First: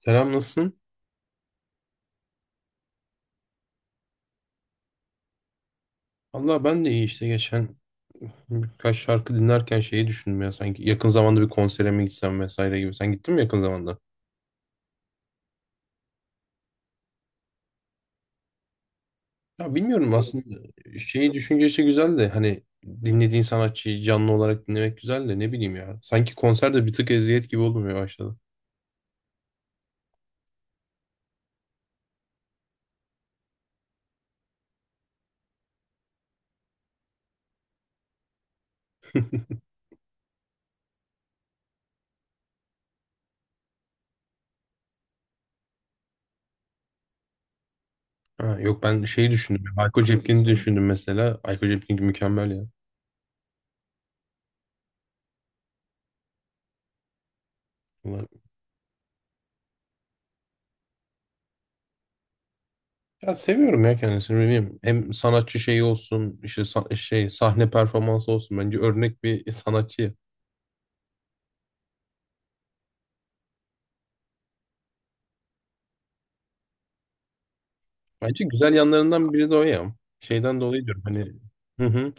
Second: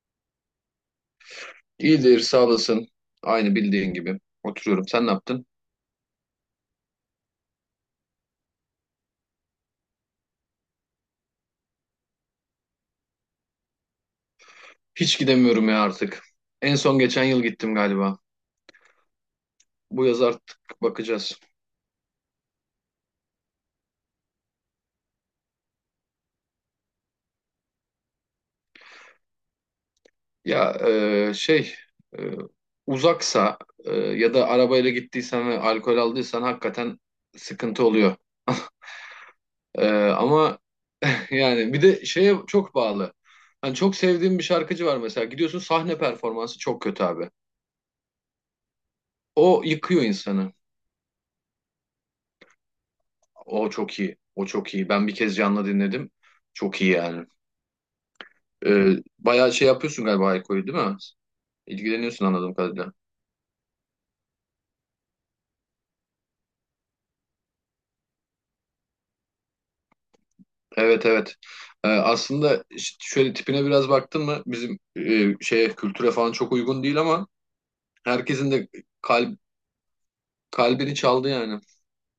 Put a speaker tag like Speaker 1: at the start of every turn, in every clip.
Speaker 1: Selam, nasılsın?
Speaker 2: İyidir, sağ olasın. Aynı bildiğin gibi. Oturuyorum. Sen ne yaptın?
Speaker 1: Allah ben de iyi işte, geçen birkaç şarkı dinlerken şeyi düşündüm ya, sanki yakın zamanda bir konsere mi gitsem vesaire gibi. Sen gittin mi yakın zamanda?
Speaker 2: Hiç gidemiyorum ya artık. En son geçen yıl gittim galiba.
Speaker 1: Ya
Speaker 2: Bu
Speaker 1: bilmiyorum
Speaker 2: yaz
Speaker 1: aslında,
Speaker 2: artık
Speaker 1: şeyi
Speaker 2: bakacağız.
Speaker 1: düşüncesi güzel de hani dinlediğin sanatçıyı canlı olarak dinlemek güzel de, ne bileyim ya. Sanki konserde bir tık eziyet gibi olmaya başladı.
Speaker 2: Ya e, şey e, uzaksa ya da arabayla gittiysen ve alkol aldıysan hakikaten sıkıntı oluyor. Ama yani bir de şeye çok bağlı. Hani çok sevdiğim bir şarkıcı var mesela. Gidiyorsun, sahne performansı çok kötü abi.
Speaker 1: Ha, yok, ben şeyi
Speaker 2: O
Speaker 1: düşündüm.
Speaker 2: yıkıyor
Speaker 1: Ayko Cepkin'i
Speaker 2: insanı.
Speaker 1: düşündüm mesela. Ayko Cepkin mükemmel ya.
Speaker 2: O çok iyi. O çok iyi. Ben bir kez canlı dinledim. Çok iyi yani. Bayağı şey yapıyorsun galiba Hayko'yu, değil mi? İlgileniyorsun anladığım kadarıyla.
Speaker 1: Ya seviyorum ya kendisini, ne bileyim. Hem sanatçı şeyi olsun, işte sahne performansı olsun. Bence örnek bir sanatçı.
Speaker 2: Evet, evet. Aslında şöyle, tipine biraz baktın mı, bizim şeye, kültüre falan çok uygun değil ama
Speaker 1: Bence
Speaker 2: herkesin de
Speaker 1: güzel yanlarından
Speaker 2: kalp
Speaker 1: biri de o ya. Şeyden dolayı
Speaker 2: kalbini
Speaker 1: diyorum
Speaker 2: çaldı
Speaker 1: hani.
Speaker 2: yani.
Speaker 1: Hı hı.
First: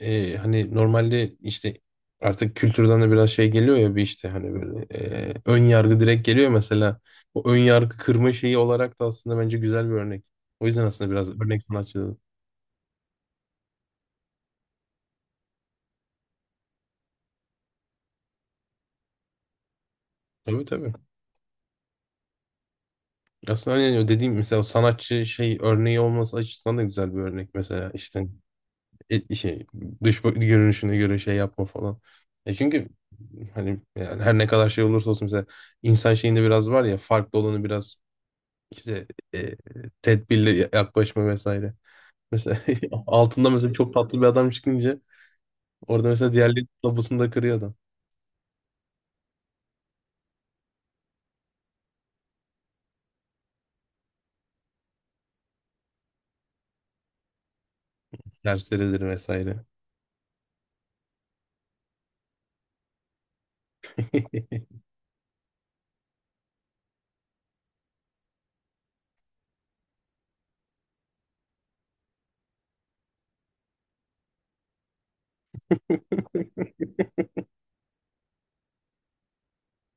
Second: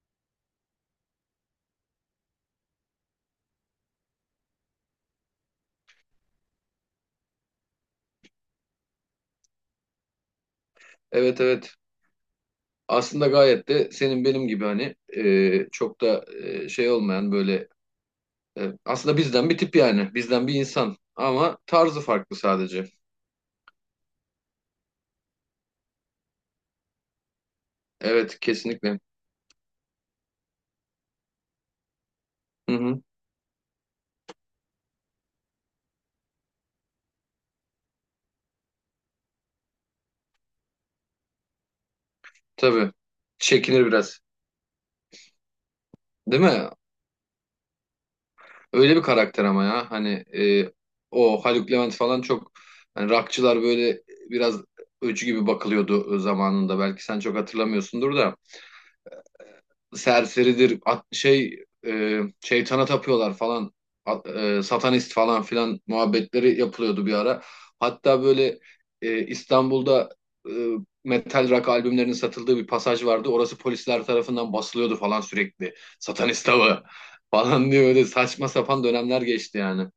Speaker 1: Hani normalde işte artık kültürden de biraz şey geliyor ya, bir işte hani böyle ön yargı direkt geliyor mesela. O ön yargı kırma şeyi olarak da aslında bence güzel bir örnek. O yüzden aslında biraz
Speaker 2: Evet,
Speaker 1: örnek
Speaker 2: evet.
Speaker 1: sanatçı dedim.
Speaker 2: Aslında gayet de senin benim gibi, hani çok da şey olmayan, böyle aslında bizden bir tip yani. Bizden bir
Speaker 1: Tabii, tabii.
Speaker 2: insan ama tarzı farklı sadece.
Speaker 1: Aslında hani o dediğim mesela, o sanatçı şey örneği olması açısından da güzel bir örnek mesela işte.
Speaker 2: Evet, kesinlikle.
Speaker 1: et- şey görünüşüne göre şey yapma falan. E
Speaker 2: Hı
Speaker 1: çünkü
Speaker 2: hı,
Speaker 1: hani yani her ne kadar şey olursa olsun mesela, insan şeyinde biraz var ya, farklı olanı biraz işte e, tedbirli yaklaşma vesaire. Mesela
Speaker 2: tabii.
Speaker 1: altında mesela
Speaker 2: Çekinir
Speaker 1: çok tatlı
Speaker 2: biraz.
Speaker 1: bir adam çıkınca, orada mesela
Speaker 2: Değil
Speaker 1: diğerleri
Speaker 2: mi?
Speaker 1: tabusunu da kırıyor adam.
Speaker 2: Öyle bir karakter ama ya. Hani o Haluk Levent falan, çok, hani rockçılar böyle biraz öcü gibi bakılıyordu zamanında. Belki sen çok hatırlamıyorsundur da.
Speaker 1: Serseridir vesaire.
Speaker 2: Serseridir. Şeytana tapıyorlar falan. Satanist falan filan muhabbetleri yapılıyordu bir ara. Hatta böyle İstanbul'da e, metal rock albümlerinin satıldığı bir pasaj vardı. Orası polisler tarafından basılıyordu falan sürekli. Satanist avı falan diye öyle saçma sapan dönemler geçti yani.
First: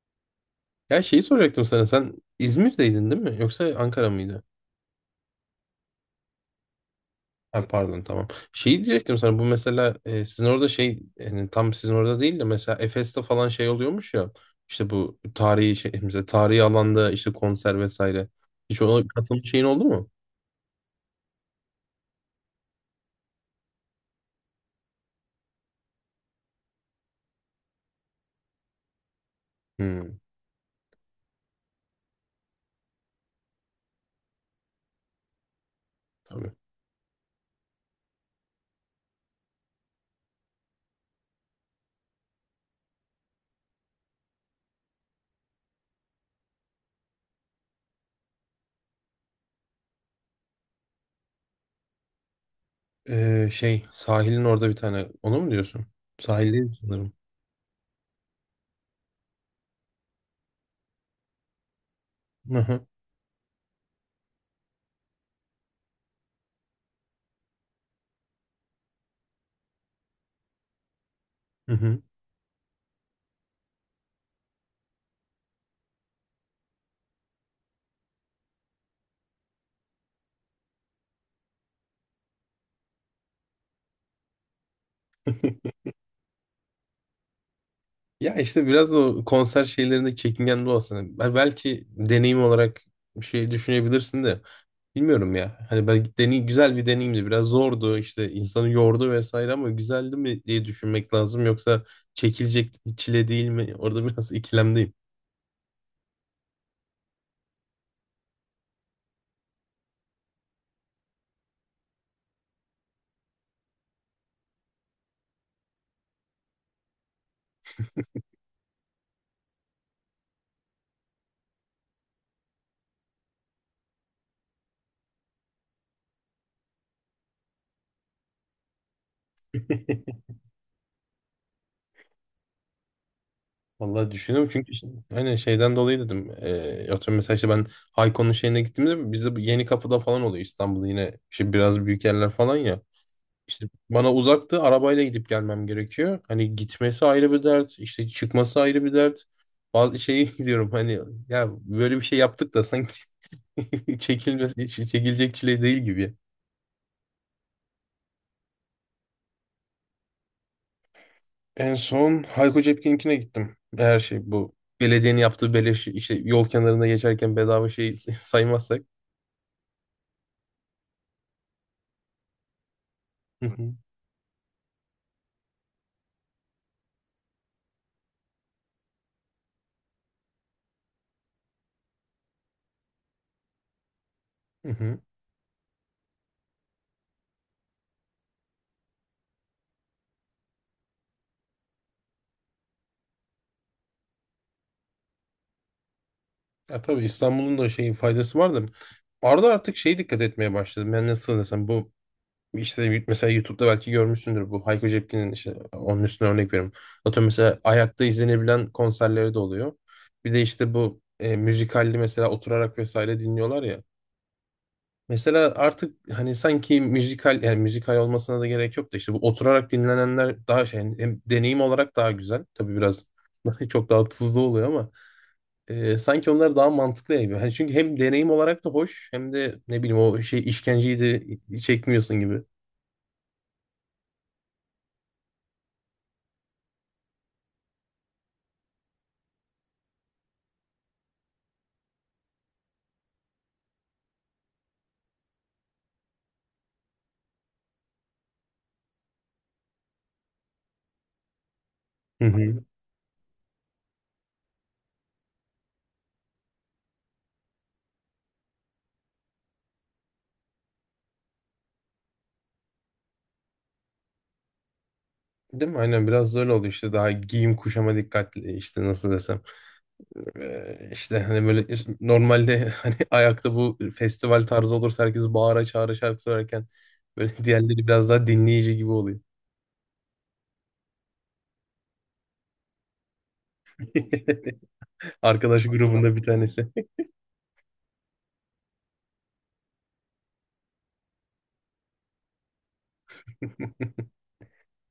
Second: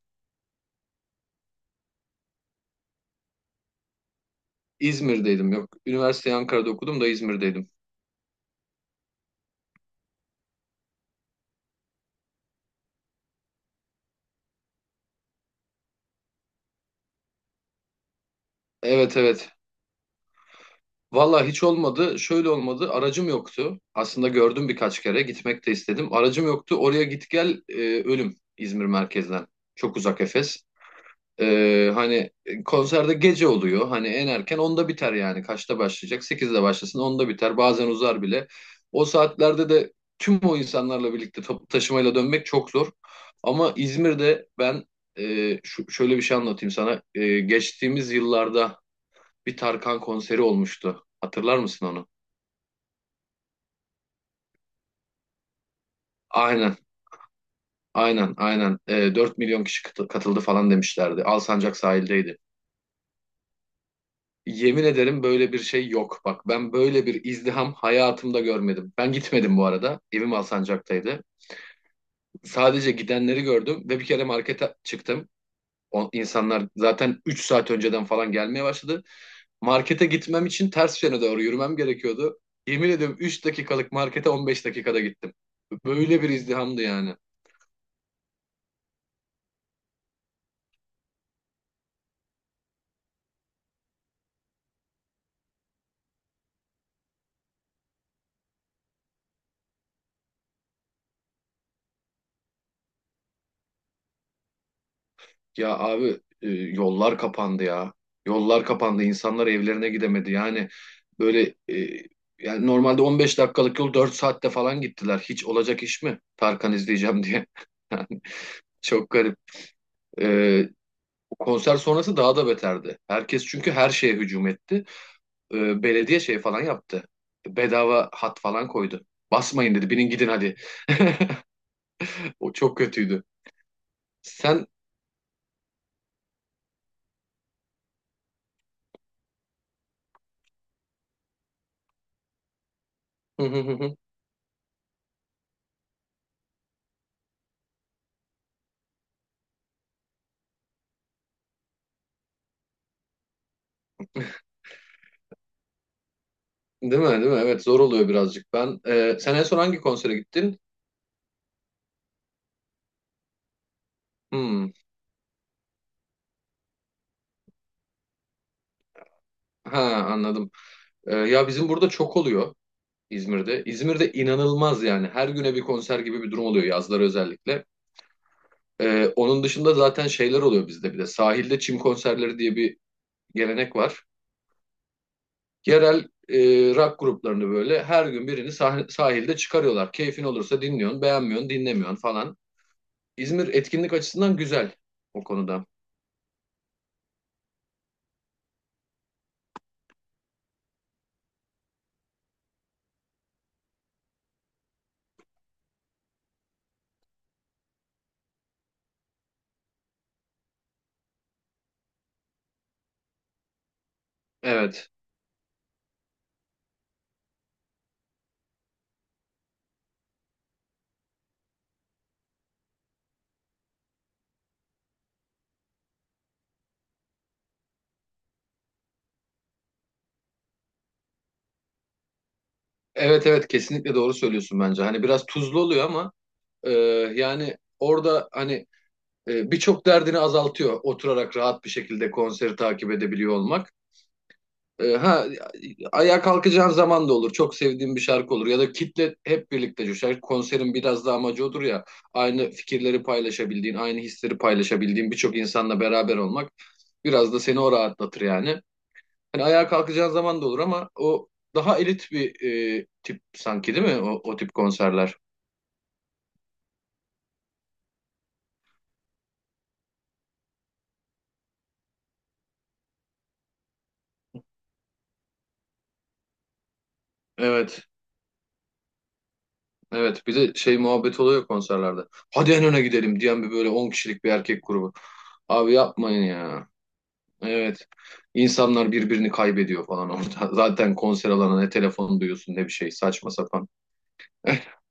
Speaker 1: Ya şeyi soracaktım sana, sen İzmir'deydin değil mi? Yoksa Ankara mıydı?
Speaker 2: İzmir'deydim, yok. Üniversiteyi Ankara'da okudum da
Speaker 1: Ha,
Speaker 2: İzmir'deydim.
Speaker 1: pardon, tamam. Şey diyecektim sana, bu mesela sizin orada şey, yani tam sizin orada değil de mesela Efes'te falan şey oluyormuş ya, işte bu tarihi şey mesela tarihi alanda işte konser vesaire. Hiç ona
Speaker 2: Evet, evet.
Speaker 1: katılmış şeyin oldu mu?
Speaker 2: Valla hiç olmadı. Şöyle olmadı. Aracım yoktu. Aslında gördüm birkaç kere. Gitmek de istedim. Aracım yoktu. Oraya git gel ölüm İzmir merkezden. Çok
Speaker 1: Hmm,
Speaker 2: uzak Efes. Hani konserde gece oluyor. Hani en erken 10'da biter yani. Kaçta başlayacak?
Speaker 1: tabii.
Speaker 2: 8'de başlasın, 10'da biter. Bazen uzar bile. O saatlerde de tüm o insanlarla birlikte toplu taşımayla dönmek çok zor. Ama İzmir'de ben şöyle bir şey anlatayım sana. Geçtiğimiz yıllarda bir Tarkan konseri olmuştu. Hatırlar mısın onu?
Speaker 1: Şey, sahilin orada bir tane, onu mu diyorsun? Sahil
Speaker 2: Aynen,
Speaker 1: sanırım.
Speaker 2: aynen, aynen. 4 milyon kişi katıldı falan demişlerdi. Alsancak sahildeydi.
Speaker 1: Hı hı.
Speaker 2: Yemin ederim böyle bir şey yok. Bak ben böyle bir izdiham hayatımda görmedim. Ben gitmedim bu arada. Evim Alsancak'taydı.
Speaker 1: Hı hı.
Speaker 2: Sadece gidenleri gördüm ve bir kere markete çıktım. O insanlar zaten 3 saat önceden falan gelmeye başladı. Markete gitmem için ters yöne doğru yürümem gerekiyordu. Yemin ediyorum, 3 dakikalık markete 15 dakikada gittim. Böyle bir izdihamdı yani.
Speaker 1: Ya işte biraz da o konser şeylerinde çekingen de olsana. Belki deneyim olarak bir şey düşünebilirsin de. Bilmiyorum ya. Hani belki deney güzel bir deneyimdi. Biraz zordu işte, insanı yordu vesaire, ama güzeldi mi diye düşünmek lazım. Yoksa çekilecek çile değil mi? Orada biraz ikilemdeyim.
Speaker 2: Ya abi, yollar kapandı ya. Yollar kapandı. İnsanlar evlerine gidemedi. Yani böyle, normalde 15 dakikalık yol 4 saatte falan gittiler. Hiç olacak iş mi, Tarkan izleyeceğim diye? Çok garip. E, Konser sonrası daha da beterdi. Herkes çünkü her şeye hücum etti. Belediye şey falan yaptı. Bedava hat falan koydu. Basmayın, dedi. Binin gidin hadi. O çok kötüydü.
Speaker 1: Vallahi düşünüyorum
Speaker 2: Sen.
Speaker 1: çünkü işte, hani şeyden dolayı dedim. Atıyorum mesela işte ben Hayko'nun şeyine gittiğimde, bizde bu yeni kapıda falan oluyor İstanbul'da, yine işte biraz büyük yerler falan ya. İşte
Speaker 2: Değil
Speaker 1: bana uzaktı, arabayla gidip gelmem gerekiyor. Hani gitmesi ayrı bir dert, işte çıkması ayrı bir dert. Bazı şeyi diyorum hani, ya böyle bir şey yaptık da sanki. Çekilmesi, çekilecek çile değil gibi.
Speaker 2: mi? Değil mi? Evet, zor oluyor birazcık. Sen en son hangi konsere gittin?
Speaker 1: En son Hayko Cepkin'inkine gittim. Her şey bu.
Speaker 2: Hmm.
Speaker 1: Belediyenin yaptığı beleş, işte yol kenarında geçerken bedava şey, saymazsak.
Speaker 2: Ha, anladım. Ya bizim burada çok oluyor,
Speaker 1: Hı
Speaker 2: İzmir'de.
Speaker 1: hı,
Speaker 2: İzmir'de inanılmaz yani. Her güne bir konser gibi bir durum oluyor, yazları özellikle. Onun dışında zaten şeyler oluyor bizde bir de. Sahilde çim konserleri diye bir gelenek var.
Speaker 1: hı hı.
Speaker 2: Yerel e, rock gruplarını böyle her gün birini sahilde çıkarıyorlar. Keyfin olursa dinliyorsun, beğenmiyorsun, dinlemiyorsun falan. İzmir etkinlik açısından güzel o konuda.
Speaker 1: Ya tabii İstanbul'un da şeyin faydası var da. Arada artık şey dikkat etmeye başladım. Ben nasıl desem, bu işte mesela YouTube'da belki görmüşsündür, bu Hayko Cepkin'in işte onun üstüne örnek veriyorum. Atıyorum mesela ayakta izlenebilen konserleri de oluyor. Bir de işte bu müzikalli mesela oturarak vesaire dinliyorlar ya.
Speaker 2: Evet.
Speaker 1: Mesela artık hani sanki müzikal, yani müzikal olmasına da gerek yok da, işte bu oturarak dinlenenler daha şey hani, hem deneyim olarak daha güzel. Tabii biraz çok daha tuzlu oluyor ama sanki onlar daha mantıklı gibi. Hani çünkü hem deneyim olarak da hoş hem de ne bileyim, o şey işkenceyi de çekmiyorsun gibi.
Speaker 2: Evet, evet, kesinlikle doğru söylüyorsun bence. Hani biraz tuzlu oluyor ama e, yani orada, hani, birçok derdini azaltıyor oturarak rahat bir şekilde konseri takip edebiliyor olmak. E, ha Ayağa kalkacağın zaman da olur. Çok sevdiğim bir şarkı olur ya da kitle hep birlikte coşar. Konserin biraz da amacı odur ya.
Speaker 1: Hı
Speaker 2: Aynı
Speaker 1: hı.
Speaker 2: fikirleri paylaşabildiğin, aynı hisleri paylaşabildiğin birçok insanla beraber olmak biraz da seni o rahatlatır yani. Hani ayağa kalkacağın zaman da olur ama o daha elit bir tip sanki, değil mi? O, o tip konserler.
Speaker 1: Değil mi? Aynen, biraz da öyle oluyor işte, daha giyim kuşama dikkatli işte, nasıl desem. İşte hani böyle işte, normalde hani ayakta bu festival tarzı olursa herkes bağıra çağıra şarkı söylerken, böyle diğerleri
Speaker 2: Evet.
Speaker 1: biraz daha dinleyici gibi oluyor.
Speaker 2: Evet, bir de şey muhabbet oluyor konserlerde. Hadi en öne gidelim diyen bir böyle 10 kişilik bir erkek grubu.
Speaker 1: Arkadaş
Speaker 2: Abi,
Speaker 1: grubunda bir
Speaker 2: yapmayın ya.
Speaker 1: tanesi.
Speaker 2: Evet. İnsanlar birbirini kaybediyor falan orada. Zaten konser alanına ne telefon duyuyorsun, ne bir şey, saçma sapan.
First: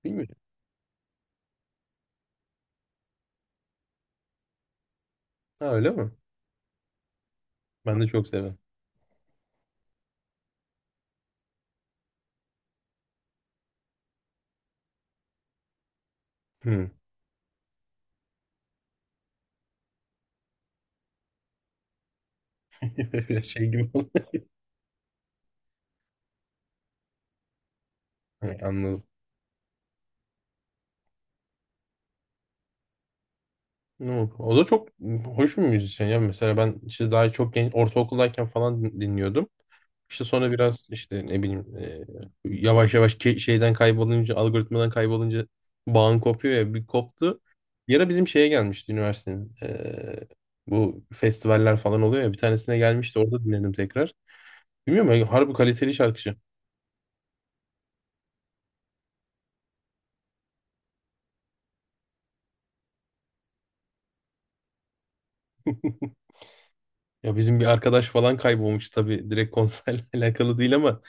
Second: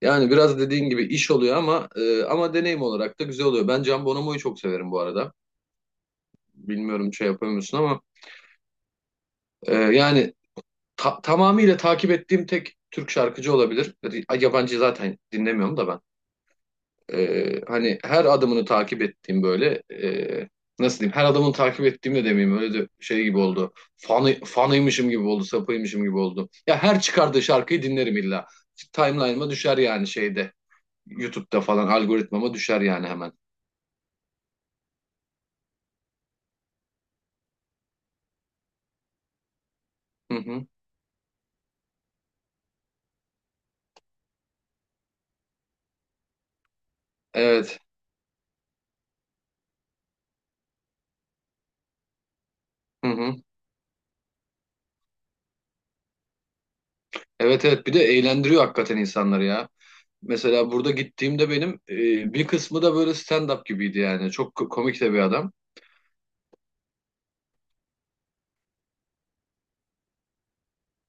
Speaker 2: Yani
Speaker 1: Bilmiyorum.
Speaker 2: biraz dediğin gibi iş oluyor ama deneyim olarak da güzel oluyor. Ben Can Bonomo'yu çok severim bu arada.
Speaker 1: Ha, öyle mi?
Speaker 2: Bilmiyorum şey yapıyor musun
Speaker 1: Ben
Speaker 2: ama
Speaker 1: de çok severim.
Speaker 2: yani tamamıyla takip ettiğim tek Türk şarkıcı olabilir. Yabancı zaten dinlemiyorum da ben.
Speaker 1: Hmm.
Speaker 2: Hani her adımını takip ettiğim, böyle, nasıl diyeyim, her adımını takip ettiğim de demeyeyim, öyle de şey gibi
Speaker 1: Biraz şey
Speaker 2: oldu.
Speaker 1: gibi oldu.
Speaker 2: Fanıymışım gibi oldu, sapıymışım gibi oldu. Ya her çıkardığı şarkıyı dinlerim illa.
Speaker 1: Ha, anladım.
Speaker 2: Timeline'ıma düşer yani, şeyde, YouTube'da falan algoritmama düşer yani hemen.
Speaker 1: No. O da çok hoş bir müzisyen ya. Mesela ben işte daha çok genç, ortaokuldayken falan dinliyordum. İşte
Speaker 2: Hı
Speaker 1: sonra
Speaker 2: hı.
Speaker 1: biraz işte ne bileyim yavaş yavaş şeyden kaybolunca, algoritmadan kaybolunca bağın kopuyor ya, bir koptu.
Speaker 2: Evet.
Speaker 1: Bir ara bizim şeye gelmişti üniversitenin. Bu festivaller falan oluyor ya, bir tanesine
Speaker 2: Hı
Speaker 1: gelmişti,
Speaker 2: hı.
Speaker 1: orada dinledim tekrar. Bilmiyorum ya, harbi kaliteli şarkıcı.
Speaker 2: Evet, evet, bir de eğlendiriyor hakikaten insanları ya. Mesela burada gittiğimde benim bir kısmı da böyle stand-up gibiydi yani. Çok komik de bir adam.
Speaker 1: Ya bizim bir arkadaş falan kaybolmuş, tabii direkt konserle alakalı değil ama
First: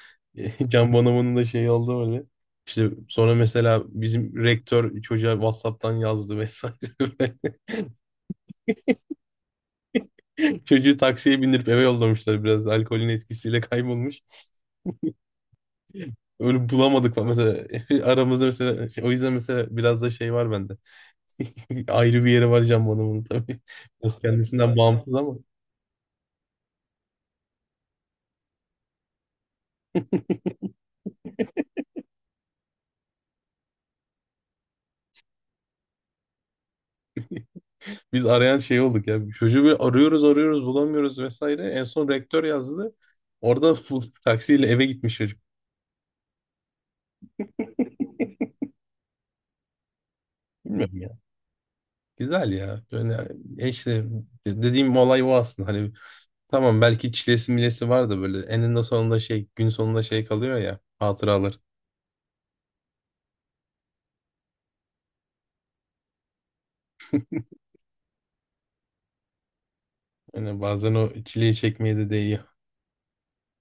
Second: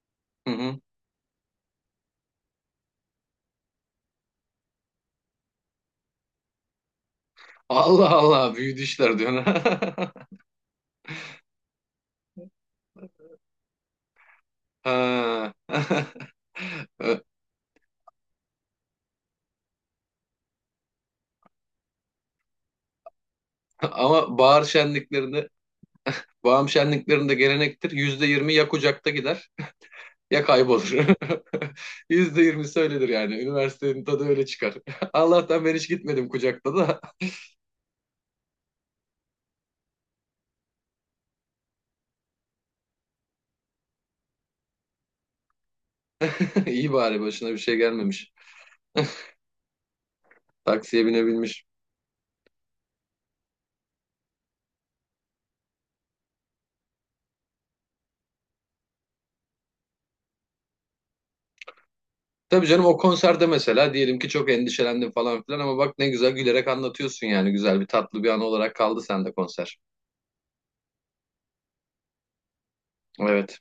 Speaker 2: Hı hı.
Speaker 1: Can Bonomo'nun da şeyi oldu öyle. İşte sonra mesela bizim rektör çocuğa WhatsApp'tan yazdı vesaire.
Speaker 2: Allah Allah, büyüdü işler diyorsun.
Speaker 1: Çocuğu taksiye bindirip eve yollamışlar, biraz da alkolün etkisiyle kaybolmuş.
Speaker 2: Ha.
Speaker 1: Öyle bulamadık falan mesela, aramızda mesela o yüzden mesela biraz da şey var bende. Ayrı bir yeri var Can Bonomo'nun tabii. Biraz
Speaker 2: Ama bahar
Speaker 1: kendisinden bağımsız ama.
Speaker 2: şenliklerinde, bağım şenliklerinde gelenektir. %20 ya kucakta gider ya kaybolur. %20 söylenir yani. Üniversitenin tadı öyle çıkar. Allah'tan ben hiç gitmedim kucakta da.
Speaker 1: Biz arayan şey olduk ya. Çocuğu arıyoruz arıyoruz bulamıyoruz vesaire. En son rektör yazdı. Orada bulup taksiyle eve gitmiş çocuk.
Speaker 2: İyi, bari başına bir şey gelmemiş.
Speaker 1: Bilmiyorum
Speaker 2: Taksiye
Speaker 1: ya.
Speaker 2: binebilmiş.
Speaker 1: Güzel ya. Yani işte dediğim olay o aslında. Hani tamam, belki çilesi milesi var da, böyle eninde sonunda şey, gün sonunda şey kalıyor ya, hatıralar.
Speaker 2: Tabii canım, o konserde mesela diyelim ki çok endişelendim falan filan ama bak ne güzel gülerek anlatıyorsun, yani güzel bir, tatlı bir an olarak kaldı sende konser.
Speaker 1: Yani bazen o çileyi çekmeye de değiyor.
Speaker 2: Evet.